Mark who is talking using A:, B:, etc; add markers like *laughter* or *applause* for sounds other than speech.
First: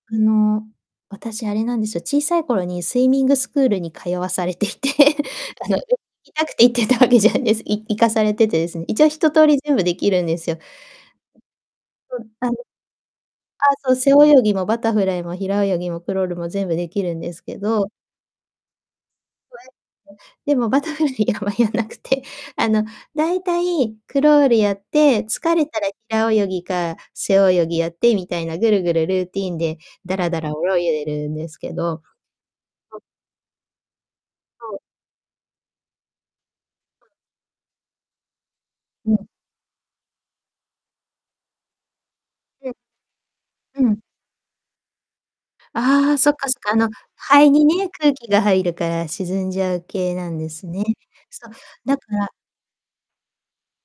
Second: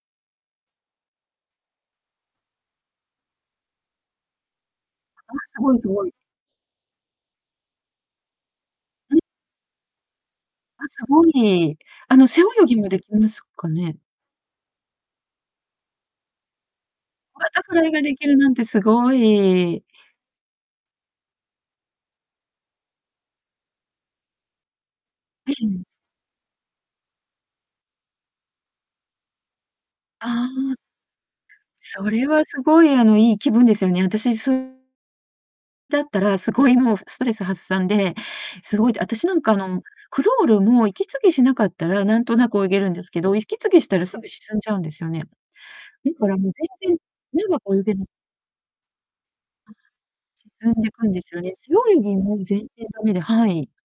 A: あの、私、あれなんですよ、小さい頃にスイミングスクールに通わされていて、*chuckles*
B: あ、す
A: あ
B: ご
A: の、
B: い
A: よ
B: す
A: *unintelligible*
B: ごい。
A: 行きたくて行ってたわけじゃあです。い行かされて、です。一応、ひ
B: ん。
A: ととおり、全部できるんですよ。
B: あ、すごい。あ
A: そ
B: の、
A: う、
B: 背泳
A: あの
B: ぎもできますか
A: あ、そう、
B: ね？
A: 背泳ぎもバタフライも平泳ぎもクロールも全部できるんです
B: バ
A: け
B: タフライ
A: ど
B: ができるなんてすご
A: こ
B: い。
A: わくて、でも、バタフライやはやんなくて、あの、だいたい、クロールやって、
B: え、
A: 疲
B: う
A: れた
B: ん。
A: ら平泳ぎか背泳ぎやって、みたいな、ぐるぐる、ルーティーンでだらだ
B: あ
A: ら
B: あ。
A: 泳いでるんですけど。
B: それはすごい、
A: そ。
B: あの、いい気分ですよね。あたし、そう
A: そう。
B: だったら、すごい、もう、すストレス発散で、凄いって、あ
A: う
B: たし
A: ん。
B: なんか、あの、クロールも息継ぎしなかったらなんとなく泳
A: え。
B: げるんですけど、息継ぎ
A: う
B: した
A: ん。
B: らすぐ沈んじゃうんですよね。
A: あ
B: だ
A: あ、
B: か
A: そっ
B: らも
A: か
B: う
A: そっか。あの、
B: 全然
A: 肺
B: 長
A: に
B: く泳
A: ね、
B: げない。
A: 空気が入るから沈んじ
B: あ。
A: ゃう系なんです
B: 沈ん
A: ね。
B: でくんですよ
A: そ
B: ね。
A: う、
B: 背
A: だ
B: 泳
A: か
B: ぎ
A: ら
B: も全然だめで、はい。